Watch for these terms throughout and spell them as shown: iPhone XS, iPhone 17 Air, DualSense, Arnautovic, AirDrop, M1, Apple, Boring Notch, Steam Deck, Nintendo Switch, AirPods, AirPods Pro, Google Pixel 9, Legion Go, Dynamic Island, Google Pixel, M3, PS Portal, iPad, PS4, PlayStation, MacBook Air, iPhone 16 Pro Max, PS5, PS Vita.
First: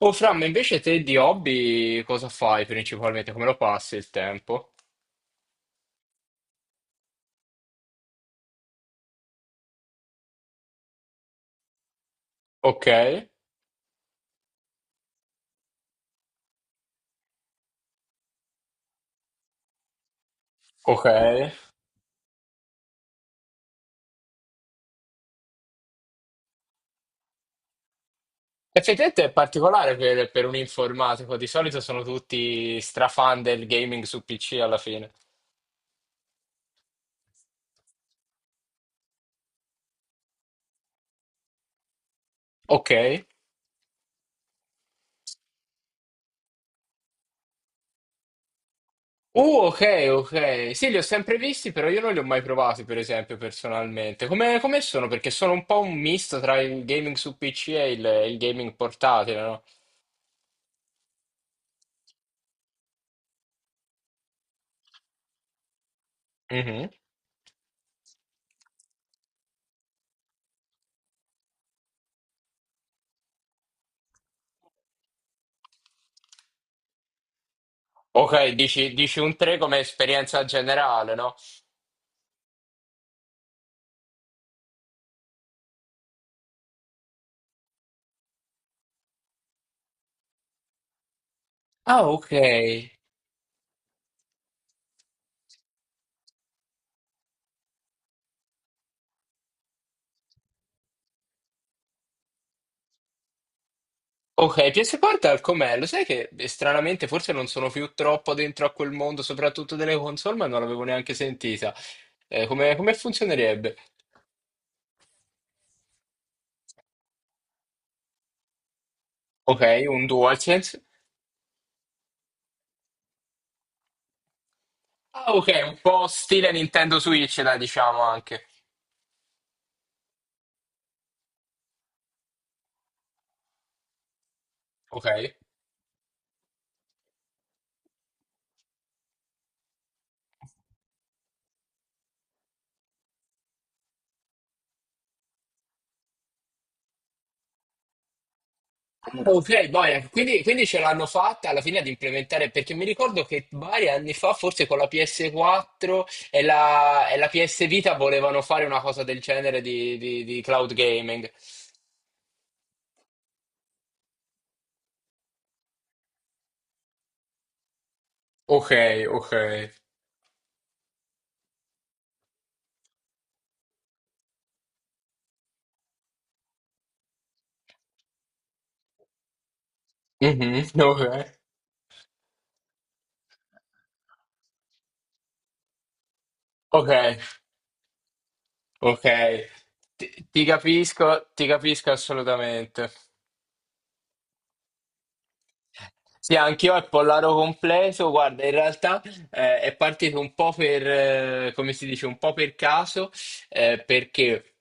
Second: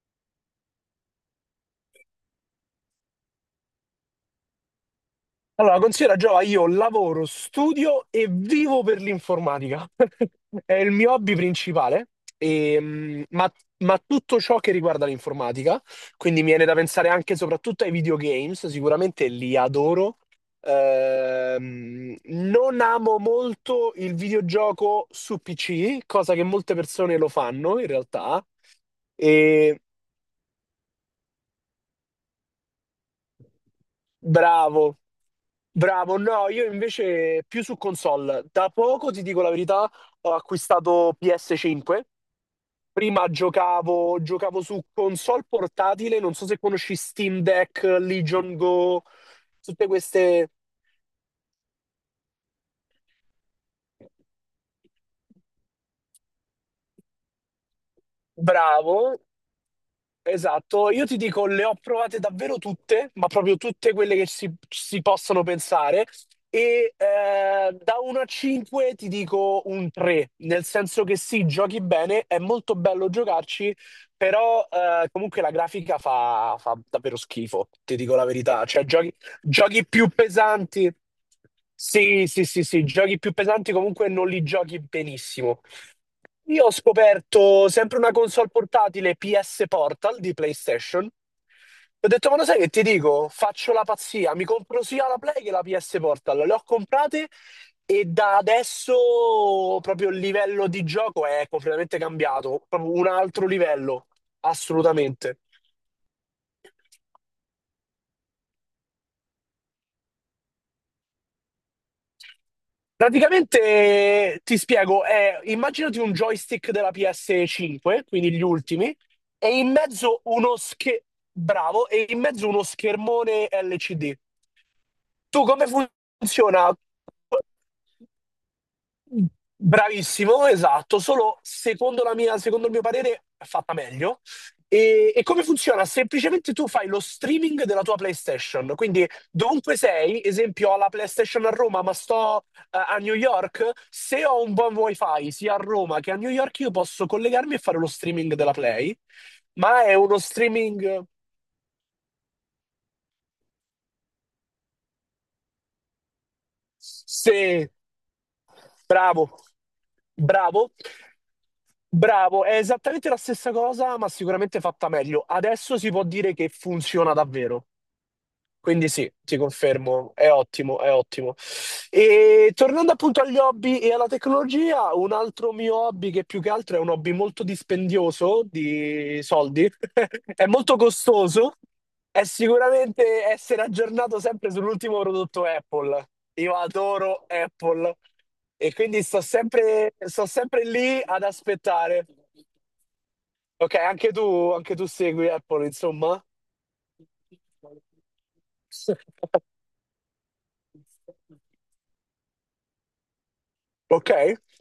Oh, Fra, ma invece te di hobby cosa fai principalmente? Come lo passi il tempo? Allora, considera Giova, io lavoro, studio e vivo per l'informatica. È il mio hobby principale, e, Ok, mh, ma, ma tutto ciò che riguarda l'informatica, quindi mi viene da pensare anche e soprattutto ai videogames, sicuramente li adoro. ok. Non amo molto il videogioco su PC, cosa che molte persone lo fanno in realtà. Effettivamente è particolare per un informatico, di solito sono tutti strafan del gaming su PC alla Bravo, fine. bravo. No, io invece più su console. Da poco, ti dico la verità, ho acquistato PS5. Ok. Prima giocavo, su console portatile, non so se conosci Steam Deck, Legion Go, tutte Ok, queste... ok. Sì, li ho sempre visti, però io non li ho mai provati, per esempio, personalmente. Come sono? Perché sono un po' un misto tra il gaming su PC e il gaming Bravo, portatile, no? esatto, io ti dico, le ho provate davvero tutte, ma proprio tutte quelle che si possono pensare. Mhm. Da 1 a 5 ti dico un 3, nel senso che sì, giochi bene, è molto bello giocarci, però comunque la grafica fa davvero schifo, ti dico la Ok, verità. Cioè, dici, giochi, dici un 3 come giochi più esperienza pesanti. generale, no? Sì, sì, sì, sì, giochi più pesanti comunque non li giochi benissimo. Io ho scoperto sempre una console portatile PS Portal di PlayStation. Ah, Ho ok. detto, ma lo sai che ti dico? Faccio la pazzia, mi compro sia la Play che la PS Portal. Le ho comprate e da adesso proprio il livello di gioco è completamente cambiato, proprio un altro livello, Ok, PS Portal assolutamente. com'è? Lo sai che stranamente forse non sono più troppo dentro a quel mondo, soprattutto delle console, ma non l'avevo neanche sentita. Come funzionerebbe? Praticamente ti spiego, è, immaginati un joystick della PS5, quindi gli ultimi, e Ok, in un mezzo uno DualSense. schermo, bravo, e in mezzo uno schermone LCD. Ah, Tu ok, come un po' stile funziona? Nintendo Switch, dai, diciamo anche. Bravissimo, esatto, solo secondo il mio parere è fatta meglio. Ok. E come funziona? Semplicemente tu fai lo streaming della tua PlayStation, quindi dovunque sei, esempio ho la PlayStation a Roma, ma sto a New York, se ho un buon wifi sia a Roma che a New York, io posso collegarmi e fare lo streaming della Play, Ah, ok, ma è boia, uno quindi ce streaming. l'hanno fatta alla fine ad implementare, perché mi ricordo che vari anni fa, forse con la PS4 e la PS Sì, Vita, volevano fare una cosa del bravo, genere di bravo, cloud gaming. bravo. È esattamente la stessa cosa, ma sicuramente fatta meglio. Adesso si può dire che funziona davvero. Quindi Okay, sì, ti okay. confermo, è ottimo, è ottimo. E tornando appunto agli hobby e alla tecnologia, un altro mio hobby, che più che altro è un hobby molto dispendioso di soldi, è molto Mh-mh, okay, costoso, è sicuramente essere aggiornato sempre sull'ultimo prodotto Apple. Io okay, adoro Apple e quindi okay. Ti sto ti sempre lì ad capisco ti capisco aspettare. assolutamente. Ok, anche tu segui Apple, insomma. Sì, anch'io è Pollaro completo. Guarda, in realtà è partito un po' per, come si dice, un po' per caso, Ok? perché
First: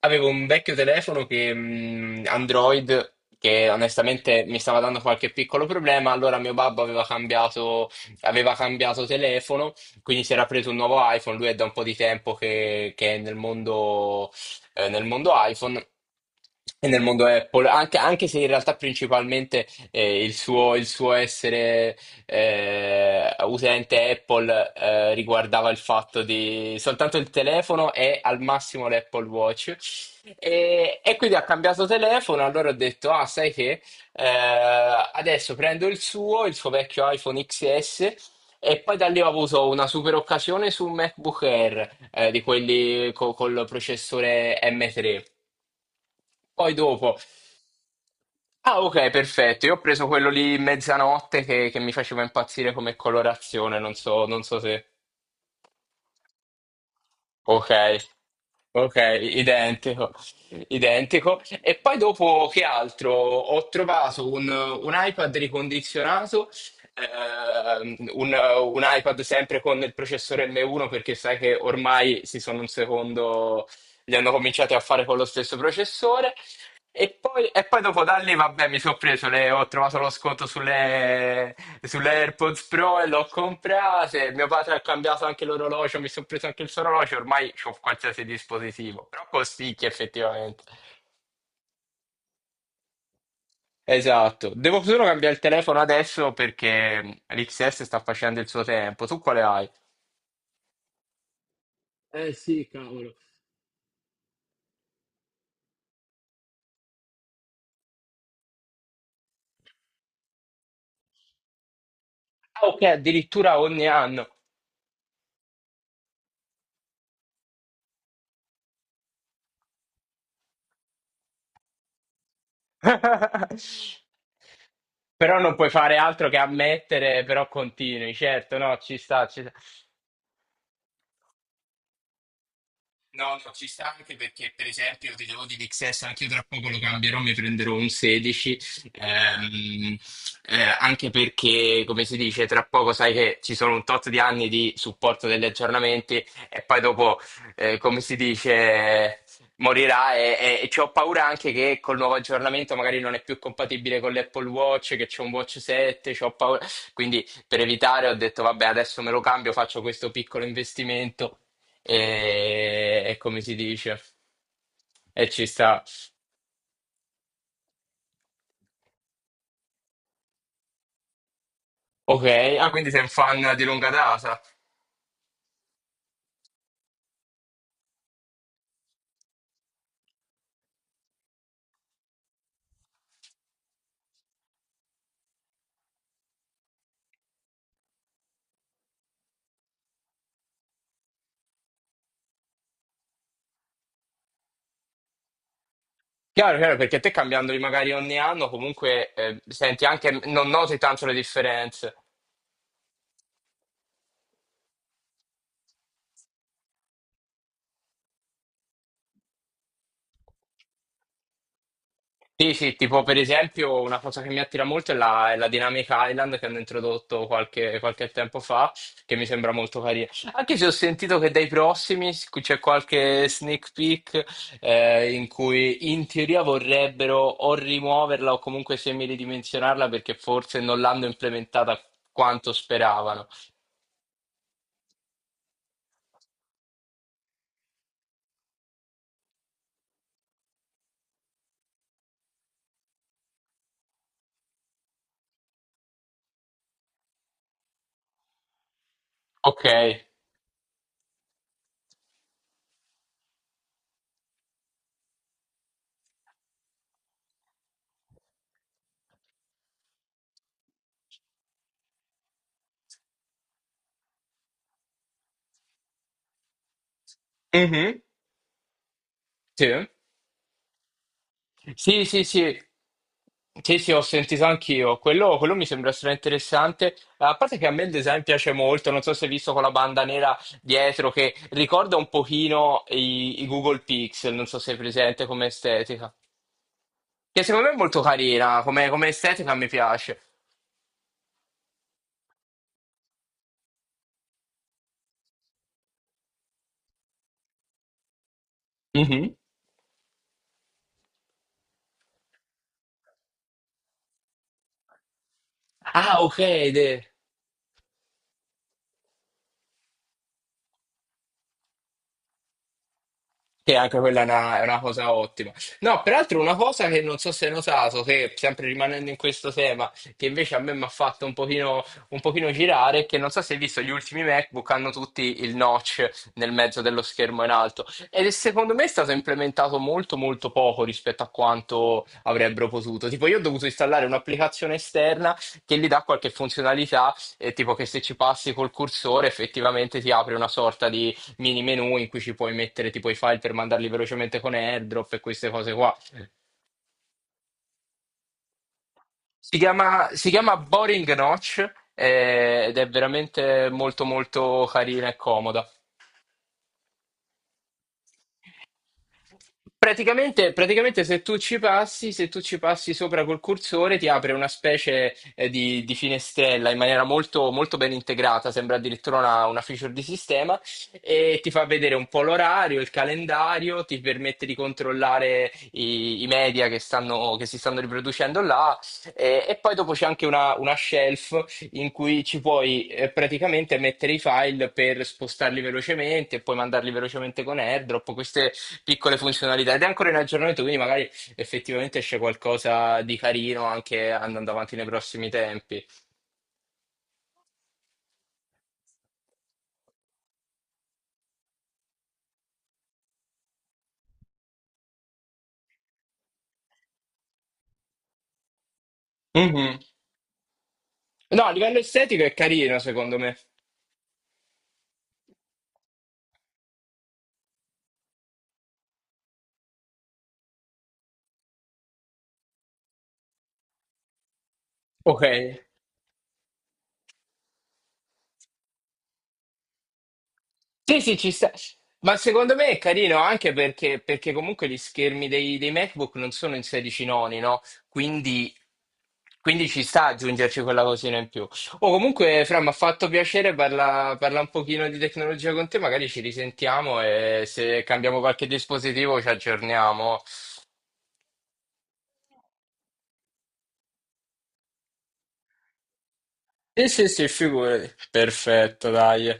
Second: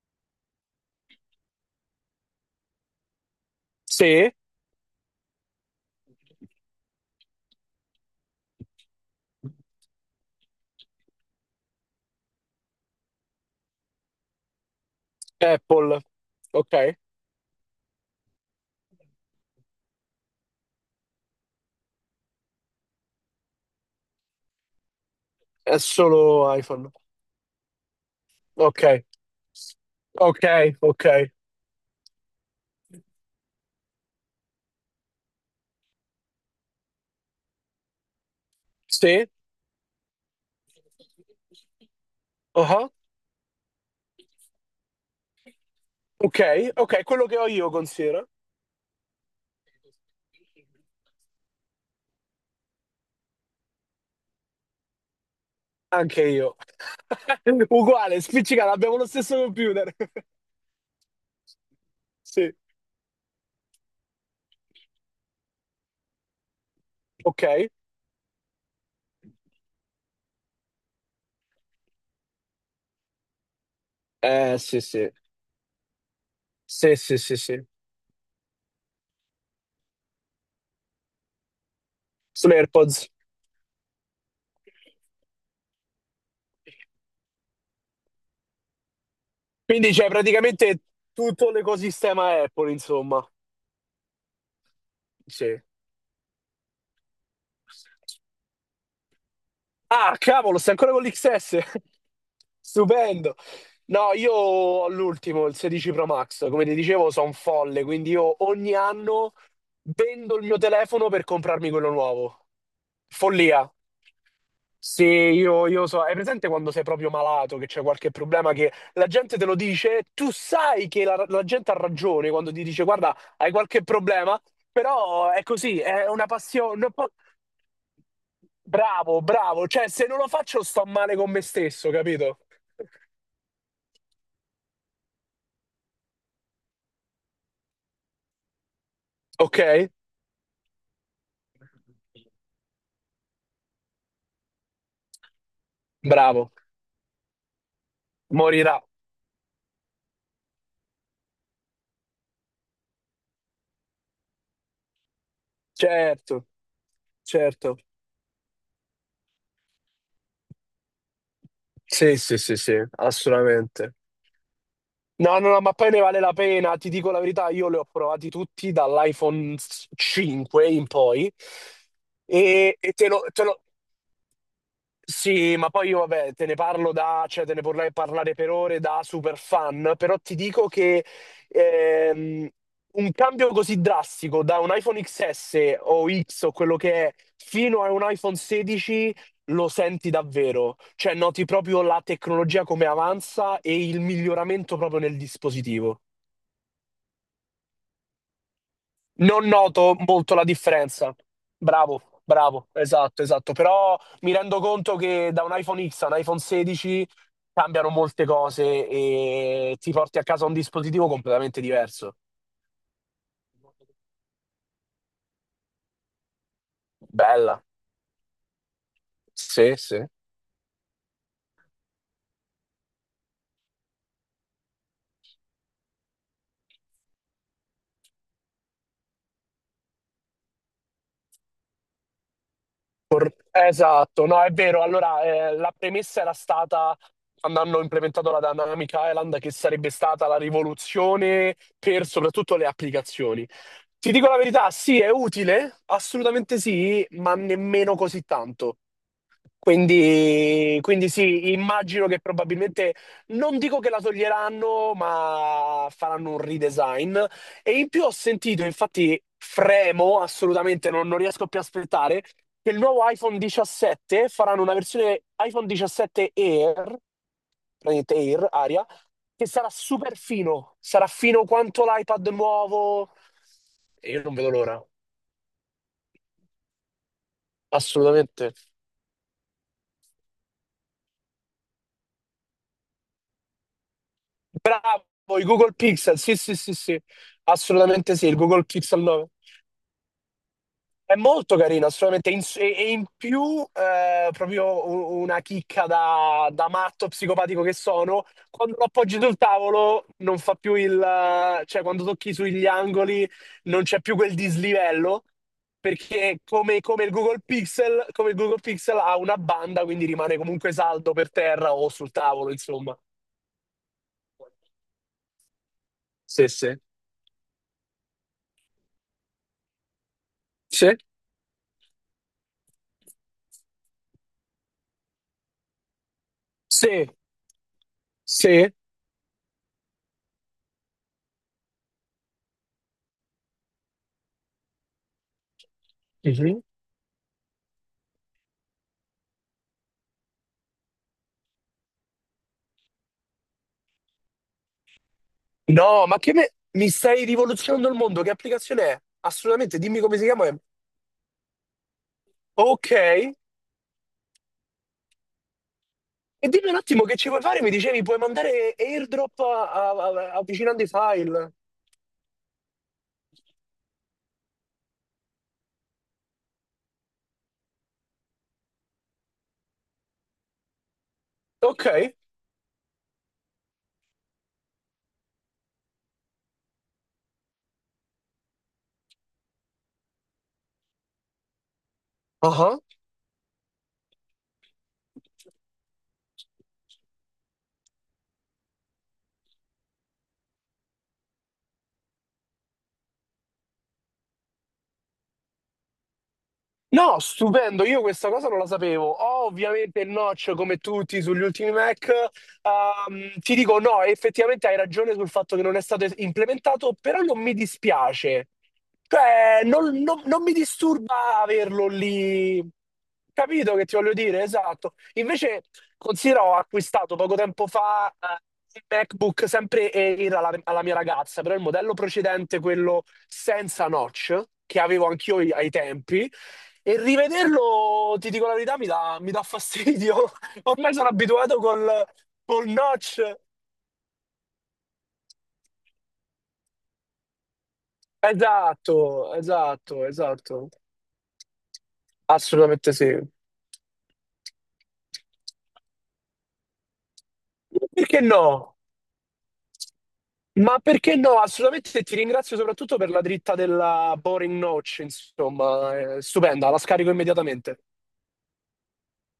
avevo un vecchio telefono che, Android che Sì, onestamente mi stava dando qualche piccolo problema. Allora mio babbo aveva cambiato telefono, quindi si era preso un nuovo iPhone. Lui è da un po' di tempo che è nel mondo iPhone. Apple. Ok, E nel mondo Apple, anche, anche se in realtà principalmente il suo essere utente Apple riguardava il è fatto solo di iPhone. soltanto il telefono e al Ok, massimo l'Apple Watch. ok, E, ok. e quindi ha cambiato telefono, allora ho detto, ah, sai che adesso prendo il suo vecchio iPhone XS e poi da lì Sì, ho avuto una super occasione su un MacBook Air, di uh-huh. quelli col processore M3. Ok, Poi ok, dopo, quello che ho io considero. ah ok, perfetto, io ho preso quello lì mezzanotte che mi faceva impazzire come colorazione, non so, non so se... Anche io. Ok. Uguale, spiccicata, Ok, abbiamo lo stesso computer. identico, identico. E poi dopo Sì, che altro? Ho trovato un iPad ricondizionato, ok. ehm, un, un iPad sempre con il processore M1 perché sai che ormai si sono un secondo, li hanno cominciati a Sì, fare sì. con lo stesso processore Sì, sì, sì, sì. e poi dopo da lì, vabbè, mi sono preso le, ho trovato lo sconto sulle Sono AirPods Pro e AirPods. l'ho comprate. Mio padre ha cambiato anche l'orologio, mi sono preso anche il suo orologio, ormai ho qualsiasi dispositivo, però costicchia Quindi c'è effettivamente. praticamente tutto l'ecosistema Apple, insomma. Esatto, devo solo cambiare il Sì. telefono adesso perché l'XS sta facendo il suo tempo. Tu quale hai? Ah, cavolo, stai ancora con l'XS? Eh sì, cavolo. Stupendo. No, io ho l'ultimo, il 16 Pro Max. Come ti dicevo, sono un folle, quindi io ogni anno vendo il mio telefono per comprarmi quello nuovo. Ah, ok, addirittura Follia. ogni anno. Sì, io so, hai presente quando sei proprio malato, che c'è qualche problema, che la gente te lo dice, tu sai che la gente ha ragione quando ti dice guarda, hai qualche problema, però Però è non puoi così, fare è una altro che passione. Un po'- ammettere, però continui, certo, no, ci Bravo, sta, ci sta. bravo, cioè se non lo faccio sto male con me stesso, capito? No, no, ci sta anche perché, per esempio, io ti devo di XS, anche io tra poco lo cambierò, mi prenderò un 16, Ok? ehm, anche perché, come si dice, tra poco sai che ci sono un tot di anni di supporto degli aggiornamenti Bravo, e poi dopo, come si morirà. dice, morirà e ci ho paura anche che col nuovo aggiornamento magari non è più compatibile con l'Apple Watch, che c'è un Watch 7, c'ho Certo, paura. Quindi per certo. evitare ho detto, vabbè, adesso me lo cambio, faccio questo piccolo investimento Sì, sì, sì, sì, e come si assolutamente. dice? E No, ci no, no, sta. ma poi ne vale la pena, ti dico la verità, io li ho provati tutti dall'iPhone 5 in poi Ok, ah, e, quindi sei un fan di lunga data. Sì, ma poi io vabbè, te ne parlo da, cioè te ne vorrei parlare per ore da super fan, però ti dico che ehm, un cambio così drastico da un iPhone XS o X o quello che è fino a un iPhone 16 lo senti davvero, cioè noti proprio la tecnologia come avanza e il miglioramento proprio nel dispositivo. Chiaro, chiaro, perché te cambiandoli magari ogni anno comunque Non senti noto anche, molto la non noti tanto le differenza. differenze. Bravo, bravo, esatto, esatto. Però mi rendo conto che da un iPhone X a un iPhone 16 cambiano molte cose e ti porti a casa un dispositivo completamente diverso. Sì, sì, tipo per esempio una cosa che mi attira molto è la Dynamic Island che hanno introdotto Bella, qualche tempo fa, che mi sembra sì, molto sì. carina. Anche se ho sentito che dai prossimi c'è qualche sneak peek in cui in teoria vorrebbero o rimuoverla o comunque semiridimensionarla perché forse non l'hanno implementata quanto speravano. Esatto, no, è vero. Allora, la premessa era stata, Quando hanno implementato la Dynamic Island, che sarebbe stata la rivoluzione per soprattutto le applicazioni. Ti dico la verità, sì, è utile, assolutamente sì, ma nemmeno così tanto. Ok. Quindi sì, immagino che probabilmente, non dico che la toglieranno, ma faranno un redesign. E in più ho sentito, infatti fremo assolutamente, non riesco più a aspettare, che il nuovo iPhone 17 faranno una versione iPhone 17 Air, Mhm. praticamente Air, Aria, che sarà Sì. super fino, sarà fino quanto Sì, sì, l'iPad sì. nuovo. Sì, sì, ho E io non sentito vedo l'ora, anch'io. Quello mi sembra estremamente interessante. A parte che a me il design piace assolutamente. molto, non so se hai visto con la banda nera dietro, che ricorda un pochino i Google Pixel, non so se è presente Bravo, i come Google estetica. Pixel, sì, sì, sì, sì, Che secondo me è molto assolutamente sì, il carina, Google come, Pixel come 9. estetica mi piace. È molto carino, assolutamente, e in più proprio una chicca da matto psicopatico che sono, quando lo appoggi Mhm. sul tavolo non fa più il... cioè quando tocchi sugli angoli non c'è più quel dislivello, Ah, ok, perché idea. come il Google Pixel, come il Google Pixel ha una banda, quindi rimane comunque saldo per terra o sul tavolo, insomma. Sì, anche quella è è una cosa ottima. No, peraltro Sì, una sì. cosa che non so se hai notato, che sempre rimanendo in questo tema, che invece a me mi ha Sì? fatto un pochino girare, è che non so se hai visto gli ultimi MacBook hanno tutti il notch nel mezzo dello Sì, schermo in alto. Ed è, sì? secondo me è stato implementato molto molto poco rispetto a quanto avrebbero potuto. Tipo io ho dovuto installare un'applicazione esterna che gli dà qualche Sì, sì. funzionalità, tipo che se ci passi col cursore effettivamente ti apre una sorta di mini menu in cui ci puoi mettere tipo i file per mandarli velocemente con AirDrop e queste cose qua. No, ma che me... mi stai rivoluzionando il mondo? Che applicazione è? Si Assolutamente, dimmi chiama, come si si chiama. chiama E- Boring Notch ed è Ok. veramente molto molto carina e comoda. E dimmi un attimo che ci vuoi fare? Mi dicevi, puoi mandare airdrop Praticamente, avvicinando i praticamente se file. Tu ci passi sopra col cursore ti apre una specie di finestrella in maniera molto, molto ben integrata, sembra addirittura una feature di sistema e ti fa vedere un Ok. po' l'orario, il calendario, ti permette di controllare i media che stanno, che si stanno riproducendo là e poi dopo c'è anche una shelf in cui ci puoi praticamente mettere i file per spostarli velocemente e poi mandarli velocemente con AirDrop. Queste, piccole funzionalità ed è ancora in aggiornamento, quindi magari effettivamente esce qualcosa di carino anche andando avanti nei prossimi tempi. No, stupendo, io questa cosa non la sapevo. Ho ovviamente il notch come tutti sugli ultimi Mac. Ti dico no, effettivamente hai ragione sul fatto che non è stato implementato, però non mi dispiace. Cioè, Mhm. Non mi disturba No, a livello averlo estetico è lì. carino, secondo me. Capito che ti voglio dire? Esatto. Invece, considero, ho acquistato poco tempo fa un MacBook sempre Air alla, alla mia ragazza, però il modello precedente, quello senza notch, che avevo Ok. anch'io ai tempi. E rivederlo, ti dico la verità, mi dà fastidio. Ormai Sì, sono sì, ci sta. abituato col, Ma secondo me col è carino notch. anche perché, perché comunque gli schermi dei MacBook non sono in 16 noni, no? Quindi, Esatto, quindi ci esatto, sta aggiungerci esatto. quella cosina in più. O comunque, Fra, mi ha Assolutamente fatto sì. piacere parla un pochino di tecnologia con te, magari ci risentiamo e se cambiamo Perché qualche no? dispositivo ci aggiorniamo. Ma perché no? Assolutamente ti ringrazio soprattutto per la dritta della Boring Notch, insomma, è stupenda, la Sì, sì, scarico sì, immediatamente. figurati. Perfetto, dai.